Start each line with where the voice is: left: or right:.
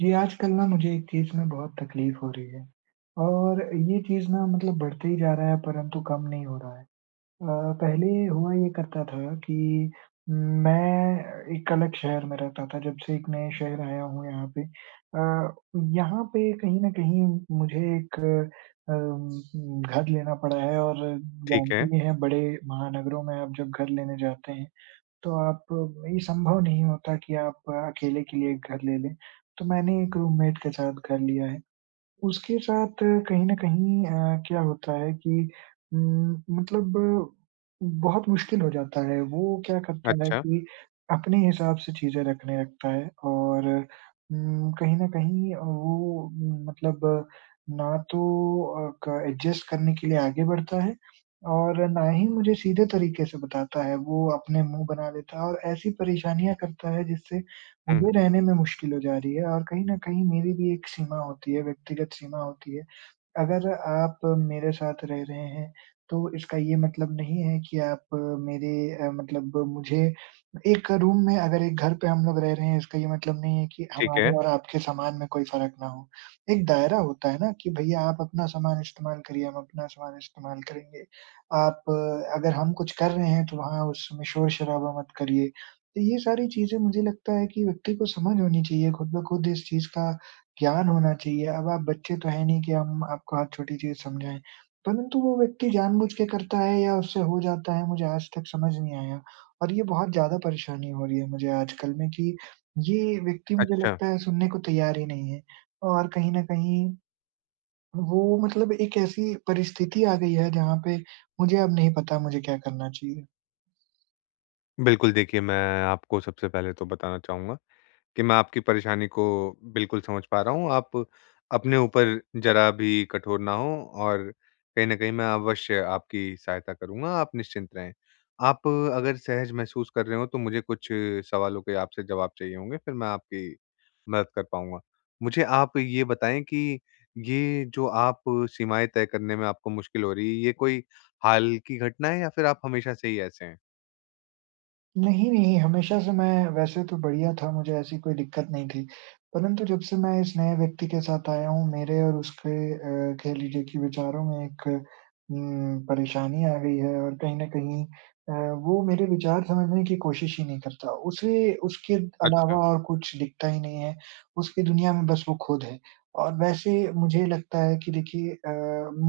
right: जी, आजकल ना मुझे एक चीज़ में बहुत तकलीफ़ हो रही है, और ये चीज़ ना, मतलब बढ़ते ही जा रहा है, परंतु कम नहीं हो रहा है। अ, पहले ये हुआ ये करता था कि मैं एक अलग शहर में रहता था, जब से एक नए शहर आया हूँ, यहाँ पे अ, यहाँ पे कहीं न कहीं मुझे एक अम घर लेना पड़ा है और
left: ठीक
right: जानते
left: है।
right: भी हैं, बड़े महानगरों में आप जब घर लेने जाते हैं, तो आप ये संभव नहीं होता कि आप अकेले के लिए एक घर ले लें। तो मैंने एक रूममेट के साथ घर लिया है। उसके साथ कहीं न कहीं अ, क्या होता है कि उम, मतलब बहुत मुश्किल हो जाता है। वो क्या करता है
left: अच्छा।
right: कि अपने हिसाब से चीज़ें रखने लगता है और उम, कहीं न कहीं अ, वो मतलब ना तो अ, क एडजस्ट करने के लिए आगे बढ़ता है और ना ही मुझे सीधे तरीके से बताता है। वो अपने मुँह बना लेता है और ऐसी परेशानियाँ करता है, जिससे
left: हुँ, हुँ।
right: मुझे रहने में मुश्किल हो जा रही है और कहीं न कहीं मेरी भी एक सीमा होती है, व्यक्तिगत सीमा होती है। अगर आप मेरे साथ रह रहे हैं, तो इसका ये मतलब नहीं है कि आप मेरे अ, मतलब मुझे एक रूम में अगर एक घर पे हम लोग रह रहे हैं, इसका ये मतलब नहीं है कि एक
left: ठीक
right: हमारे
left: है।
right: और आपके सामान में कोई फ़र्क ना हो। एक दायरा होता है ना? कि भैया, आप अपना सामान इस्तेमाल करिए, हम अपना सामान इस्तेमाल करेंगे। आप अगर हम कुछ कर रहे हैं, तो वहाँ उस समय शोर-शराबा मत करिए। तो ये सारी चीज़ें, मुझे लगता है कि व्यक्ति को समझ होनी चाहिए, खुद ब खुद इस चीज़ का ज्ञान होना चाहिए, अब आप बच्चे तो हैं नहीं कि हम आपको हर छोटी चीज़ समझाएँ। परंतु वो व्यक्ति जानबूझ के करता है या उससे हो जाता है, मुझे आज तक समझ नहीं आया और ये बहुत ज़्यादा परेशानी हो रही है मुझे आज कल में कि ये व्यक्ति, मुझे
left: अच्छा।
right: लगता है, सुनने को तैयार ही नहीं है और कहीं न कहीं, वो मतलब एक ऐसी परिस्थिति आ गयी है, जहाँ पे मुझे अब नहीं पता, मुझे क्या करना चाहिए।
left: बिल्कुल, देखिए, मैं आपको सबसे पहले तो बताना चाहूँगा कि मैं आपकी परेशानी को, बिल्कुल समझ पा रहा हूँ। आप अपने ऊपर ज़रा भी कठोर ना हों, और कहीं न कहीं मैं अवश्य आपकी सहायता करूँगा, आप निश्चिंत रहें। आप अगर सहज महसूस कर रहे हों, तो मुझे कुछ सवालों के आपसे जवाब चाहिए होंगे, फिर मैं आपकी मदद कर पाऊँगा। मुझे आप ये बताएँ कि ये जो आप सीमाएँ तय करने में आपको मुश्किल हो रही है, ये कोई हाल की घटना है या फिर आप हमेशा से ही ऐसे हैं?
right: नहीं, नहीं। हमेशा से मैं वैसे तो बढ़िया था, मुझे ऐसी कोई दिक्कत नहीं थी। परंतु जब से मैं इस नए व्यक्ति के साथ आया हूँ, मेरे और उसके अ, कह लीजिए कि विचारों में एक उम, परेशानी आ गई है, और कहीं न कहीं अ, वो मेरे विचार समझने की कोशिश ही नहीं करता। उसे उसके अलावा
left: अच्छा।
right: और कुछ दिखता ही नहीं है, उसकी दुनिया में बस वो खुद है। और वैसे मुझे लगता है कि देखिए अ,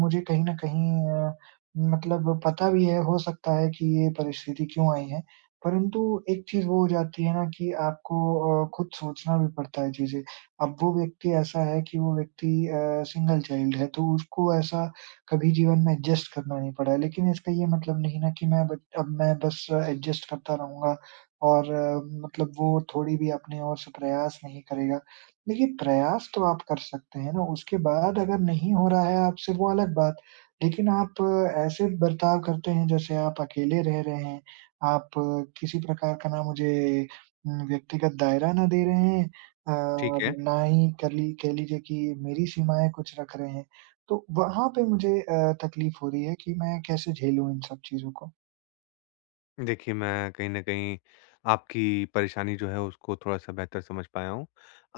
right: मुझे कहीं न कहीं अ, मतलब पता भी है, हो सकता है कि ये परिस्थिति क्यों आई है, परंतु एक चीज़ वो हो जाती है ना कि आपको अ, खुद सोचना भी पड़ता है चीज़ें। अब वो व्यक्ति ऐसा है कि वो व्यक्ति अ, सिंगल चाइल्ड है, तो उसको ऐसा कभी जीवन में एडजस्ट करना नहीं पड़ा है। लेकिन इसका ये मतलब नहीं है ना। कि मैं अब अब मैं बस एडजस्ट करता रहुँगा, और मतलब वो थोड़ी भी अपने ओर से प्रयास नहीं करेगा। देखिए, प्रयास तो आप कर सकते हैं ना, उसके बाद अगर नहीं हो रहा है आपसे, वो अलग बात। लेकिन आप ऐसे बर्ताव करते हैं जैसे आप अकेले रह रहे हैं, आप किसी प्रकार का ना मुझे उम, व्यक्तिगत दायरा ना दे रहे हैं अ,
left: ठीक
right: और
left: है।
right: ना ही कर ली कह लीजिए कि मेरी सीमाएँ कुछ रख रहे हैं। तो वहाँ पे मुझे अ, तक़लीफ़ हो रही है कि मैं कैसे झेलूँ इन सब चीज़ों को।
left: देखिए मैं कहीं न कहीं आपकी परेशानी जो है उसको थोड़ा-सा बेहतर समझ पाया हूँ।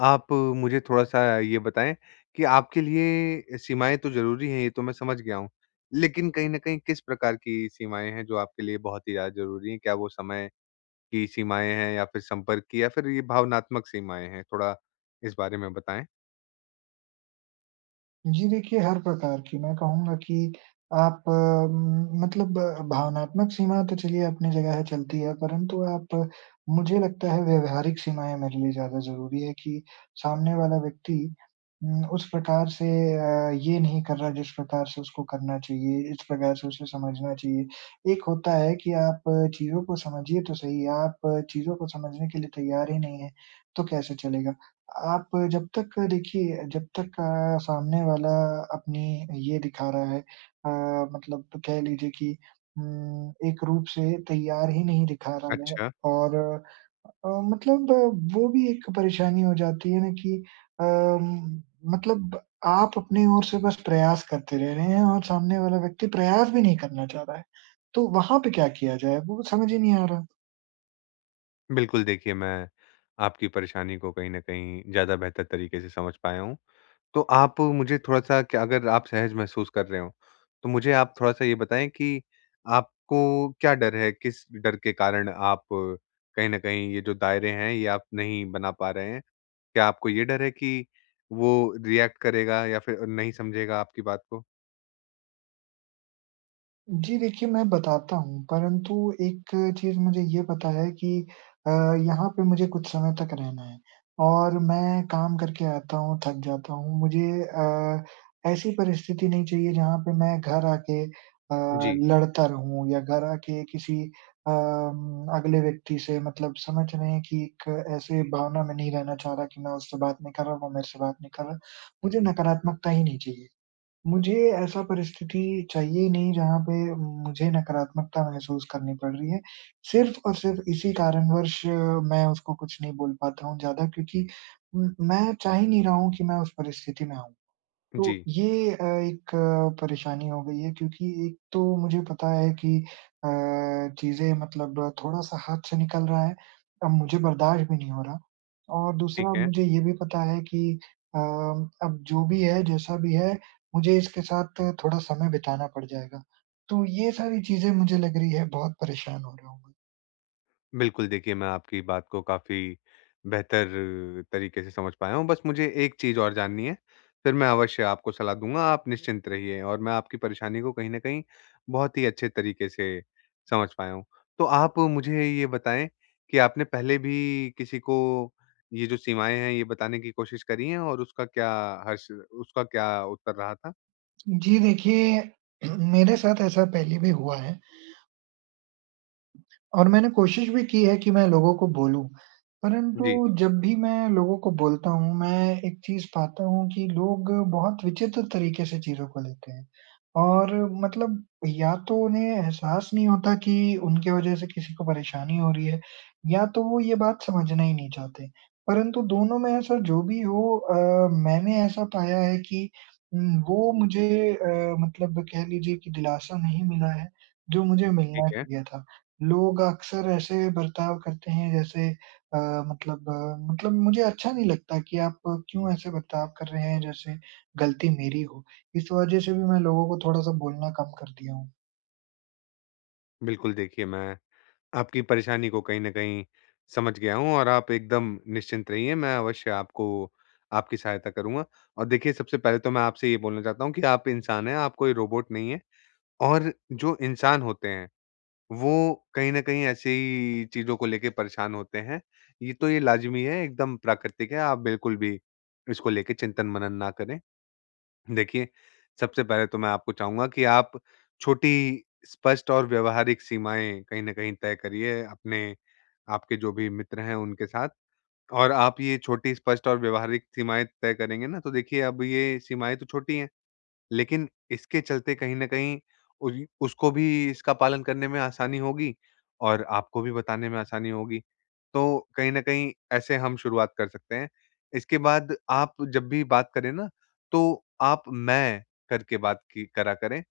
left: आप मुझे थोड़ा-सा ये बताएँ कि आपके लिए सीमाएँ तो ज़रूरी हैं, ये तो मैं समझ गया हूँ। लेकिन कहीं न कहीं किस प्रकार की सीमाएँ हैं जो आपके लिए बहुत ही ज़्यादा ज़रूरी है? क्या वो समय की सीमाएँ हैं? या फिर संपर्क की? या फिर ये भावनात्मक सीमाएँ हैं? थोड़ा इस बारे में बताएँ।
right: जी। देखिए, हर प्रकार की। मैं कहूँगा कि आप उम, मतलब भावनात्मक सीमा तो चलिए अपनी जगह है चलती है। परंतु आप मुझे लगता है व्यवहारिक सीमाएँ मेरे लिए ज़्यादा ज़रूरी हैं कि सामने वाला व्यक्ति उम, उस प्रकार से अ, ये नहीं कर रहा है जिस प्रकार से उसको करना चाहिए, इस प्रकार से उसे समझना चाहिए। एक होता है कि आप चीज़ों को समझिए तो सही है। आप चीज़ों को समझने के लिए तैयार ही नहीं है, तो कैसे चलेगा? आप जब तक देखिए जब तक अ, सामने वाला अपनी ये दिखा रहा है अ, मतलब कह लीजिए कि उम, एक रूप से तैयार ही नहीं दिखा रहा है।
left: अच्छा।
right: और अ, मतलब वो वो भी एक परेशानी हो जाती है न कि अम मतलब आप अपनी ओर से बस प्रयास करते रह रहे हैं और सामने वाला व्यक्ति प्रयास भी नहीं करना चाह रहा है। तो वहाँ पे क्या किया जाए? वो समझ ही नहीं आ रहा।
left: बिल्कुल, देखिए मैं आपकी परेशानी को कहीं न कहीं ज़्यादा बेहतर तरीके से समझ पाया हूँ। तो आप मुझे थोड़ा-सा क्या अगर आप सहज महसूस कर रहे हों, तो मुझे आप थोड़ा-सा ये बताएँ कि आपको क्या डर है, किस डर के कारण आप कहीं न कहीं ये जो दायरे हैं, ये आप नहीं बना पा रहे हैं? क्या आपको ये डर है कि वो रिएक्ट करेगा या फिर अ, नहीं समझेगा आपकी बात को?
right: जी। देखिए, मैं बताता हूँ, परंतु एक चीज़ मुझे ये पता है कि अ, यहाँ पे मुझे कुछ समय तक रहना है। और मैं काम करके आता हूँ, थक जाता हूँ। मुझे अ, ऐसी परिस्थिति नहीं चाहिए जहाँ पे मैं घर आके अ,
left: जी।
right: लड़ता रहूँ, या घर आके किसी अम अगले व्यक्ति से मतलब समझ रहे हैं कि एक ऐसे भावना में नहीं रहना चाह रहा कि मैं उससे बात नहीं कर रहा, वो मेरे से बात नहीं कर रहा। मुझे नकारात्मकता ही नहीं चाहिए। मुझे ऐसा परिस्थिति चाहिए ही नहीं जहाँ पे मुझे नकारात्मकता महसूस करनी पड़ रही है। सिर्फ़ और सिर्फ़ इसी कारणवश मैं उसको कुछ नहीं बोल पाता हूँ ज़्यादा क्योंकि उ मैं चाह ही नहीं रहा हूँ कि मैं उस परिस्थिति में आऊँ। तो
left: जी।
right: ये अ, एक परेशानी हो गई है क्योंकि एक तो मुझे पता है कि अ, चीज़ें मतलब थोड़ा-सा हाथ से निकल रहा है, अब मुझे बर्दाश्त भी नहीं हो रहा। और दूसरा,
left: ठीक है।
right: मुझे ये भी पता है कि अ, अब जो भी है, जैसा भी है, मुझे इसके साथ थोड़ा समय बिताना पड़ जाएगा। तो ये सारी चीज़ें मुझे लग रही है, बहुत परेशान हो गया हूँ मैं।
left: बिल्कुल देखिए मैं आपकी बात को काफ़ी बेहतर, तरीके से समझ पाया हूँ। बस मुझे एक चीज़ और जाननी है, फिर मैं अवश्य आपको सलाह दूँगा, आप निश्चिंत रहिए और मैं आपकी परेशानी को कहीं न कहीं बहुत ही अच्छे तरीके से समझ पाया हूँ। तो आप मुझे ये बताएँ कि आपने पहले भी किसी को ये जो सीमाएँ हैं ये बताने की कोशिश करी हैं और उसका क्या हश्र उसका क्या उत्तर रहा था?
right: जी। देखिए, मेरे साथ ऐसा पहले भी हुआ है। और मैंने कोशिश भी की है कि मैं लोगों को बोलूँ परंतु
left: जी।
right: जब भी मैं लोगों को बोलता हूँ, मैं एक चीज़ पाता हूँ कि लोग बहुत विचित्र तरीके से चीज़ों को लेते हैं। और मतलब या तो उन्हें एहसास नहीं होता कि उनके वज़ह से किसी को परेशानी हो रही है या तो वो ये बात समझना ही नहीं चाहते। परंतु दोनों में ऐसा जो भी हो अ, मैंने ऐसा पाया है कि उम, वो मुझे अ, मतलब कह लीजिए कि दिलासा नहीं मिला है जो मुझे
left: ठीक
right: मिलना
left: है।
right: चाहिए था। लोग अक्सर ऐसे बर्ताव करते हैं जैसे अ, मतलब अ, मतलब मुझे अच्छा नहीं लगता कि आप क्यों ऐसे बर्ताव कर रहे हैं जैसे गलती मेरी हो? इस वज़ह से भी मैं लोगों को थोड़ा-सा बोलना कम कर दिया हूँ।
left: बिल्कुल देखिए मैं आपकी परेशानी को कहीं न कहीं, समझ गया हूँ और आप एकदम निश्चिंत रहिए मैं अवश्य आपको आपकी सहायता करूँगा। और देखिए सबसे पहले तो मैं आपसे ये बोलना चाहता हूँ कि आप इंसान हैं, आप कोई रोबोट नहीं हैं। और जो इंसान होते हैं, वो कहीं न कहीं ऐसी ही चीज़ को लेके परेशान होते हैं। ये तो ये लाजमी है, एकदम प्राकृतिक है। आप बिल्कुल भी इसको लेके चिंतन मनन ना करें। देखिए, सबसे पहले तो मैं आपको चाहूँगा कि आप छोटी स्पष्ट और व्यावहारिक सीमाएँ कहीं न कहीं तय करिए, अपने आपके जो भी मित्र हैं उनके साथ। और आप ये छोटी स्पष्ट और व्यावहारिक सीमाएँ तय करेंगे ना, तो देखिए अब ये सीमाएँ तो छोटी हैं। लेकिन इसके चलते कहीं न कहीं उ उसको भी इसका पालन करने में आसानी होगी और आपको भी बताने में आसानी होगी। तो कहीं न कहीं ऐसे हम शुरुआत कर सकते हैं। इसके बाद आप जब भी बात करें ना तो आप, मैं के बात कि करा करें,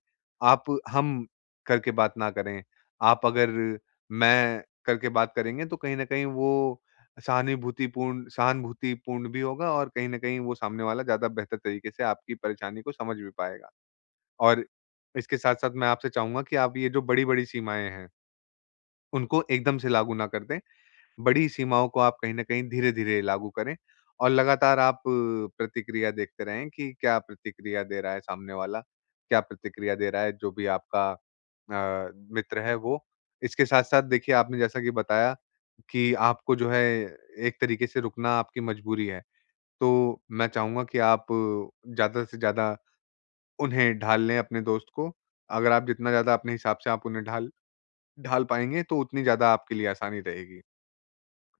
left: आप हम करके बात ना करें। आप अगर मैं करके बात करेंगे तो कहीं न कहीं वो सहानिभूतिपूर्ण सहानुभूतिपूर्ण भी होगा और कहीं न कहीं वो सामने वाला ज़्यादा बेहतर तरीक़े से आपकी परेशानी को समझ भी पाएगा। और इसके साथ-साथ मैं आपसे चाहूँगा कि आप ये जो बड़ी-बड़ी सीमाएँ हैं। उनको एकदम से लागू ना कर दें। बड़ी सीमाओं को आप कहीं न कहीं धीरे-धीरे लागू करें और लगातार आप प्रतिक्रिया देखते रहें कि क्या प्रतिक्रिया दे रहा है सामने वाला, क्या प्रतिक्रिया दे रहा है जो भी आपका अ, मित्र है वो। इसके साथ-साथ देखिए आपने जैसा कि बताया कि आपको जो है एक तरीक़े से रुकना आपकी मजबूरी है। तो मैं चाहूँगा कि आप ज़्यादा से ज़्यादा उन्हें ढाल लें अपने दोस्त को, अगर आप जितना ज़्यादा अपने हिसाब से आप उन्हें ढाल ढाल पाएँगे तो उतनी ज़्यादा आपके लिए आसानी रहेगी।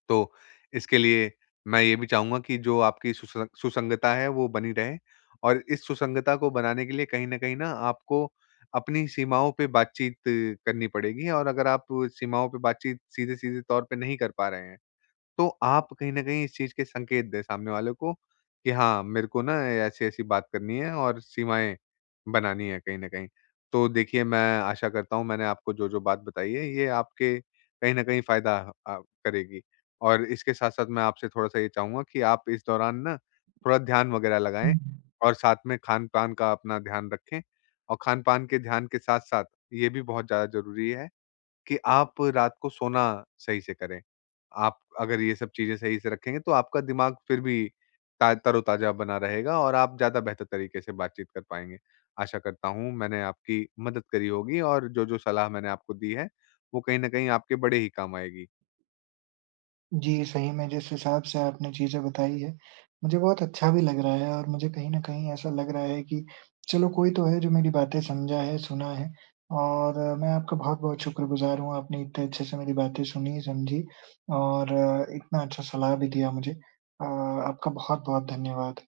left: तो इसके लिए मैं ये भी चाहूँगा कि जो आपकी सुसं सुसंगता है वो बनी रहे। और इस सुसंगता को बनाने के लिए कहीं न कहीं न आपको अपनी सीमाओं पे बातचीत करनी पड़ेगी और अगर आप सीमाओं पर बातचीत सीधे-सीधे तौर पर नहीं कर पा रहे हैं, तो आप कहीं न कहीं इस चीज़ के संकेत दें सामने वाले को कि हाँ मेरे को ना अ, ऐसी-ऐसी बात करनी है और सीमाएँ बनानी है कहीं न कहीं। तो देखिए मैं आशा करता हूँ मैंने आपको जो-जो बात बताई है, ये आपके कहीं न कहीं फ़ायदा अ, करेगी। और इसके साथ-साथ मैं आपसे थोड़ा-सा ये चाहूँगा कि आप इस दौरान ना थोड़ा ध्यान वग़ैरह
right: हुँ,
left: लगाएँ
right: हुँ।
left: और साथ में खान-पान का अपना ध्यान रखें और खान-पान के ध्यान के साथ-साथ ये भी बहुत ज़्यादा ज़रूरी है कि आप रात को सोना सही से करें। आप अगर ये सब चीज़ें सही से रखेंगे तो आपका दिमाग फिर भी ता तरोताज़ा बना रहेगा और आप ज़्यादा बेहतर तरीक़े से बातचीत कर पाएँगे। आशा करता हूँ मैंने आपकी मदद करी होगी और जो-जो सलाह मैंने आपको दी है, वो कहीं न कहीं आपके बड़े ही काम आएगी।
right: जी। सही में जिस हिसाब से आपने चीज़ें बताई हैं, मुझे बहुत अच्छा भी लग रहा है और मुझे कहीं न कहीं ऐसा लग रहा है कि चलो, कोई तो है जो मेरी बातें समझा है, सुना है। और मैं आपका बहुत-बहुत शुक्रगुज़ार हूँ, आपने इतने अच्छे से मेरी बातें सुनी, समझी और अ, इतना अच्छा सलाह भी दिया मुझे। अ, आपका बहुत-बहुत धन्यवाद।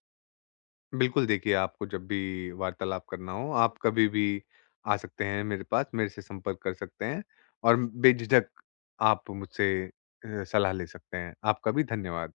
left: बिल्कुल देखिए आपको जब भी वार्तालाप करना हो, आप कभी भी आ सकते हैं मेरे पास, मेरे से संपर्क कर सकते हैं। और बेझिझक आप मुझसे अ, सलाह ले सकते हैं। आपका भी धन्यवाद।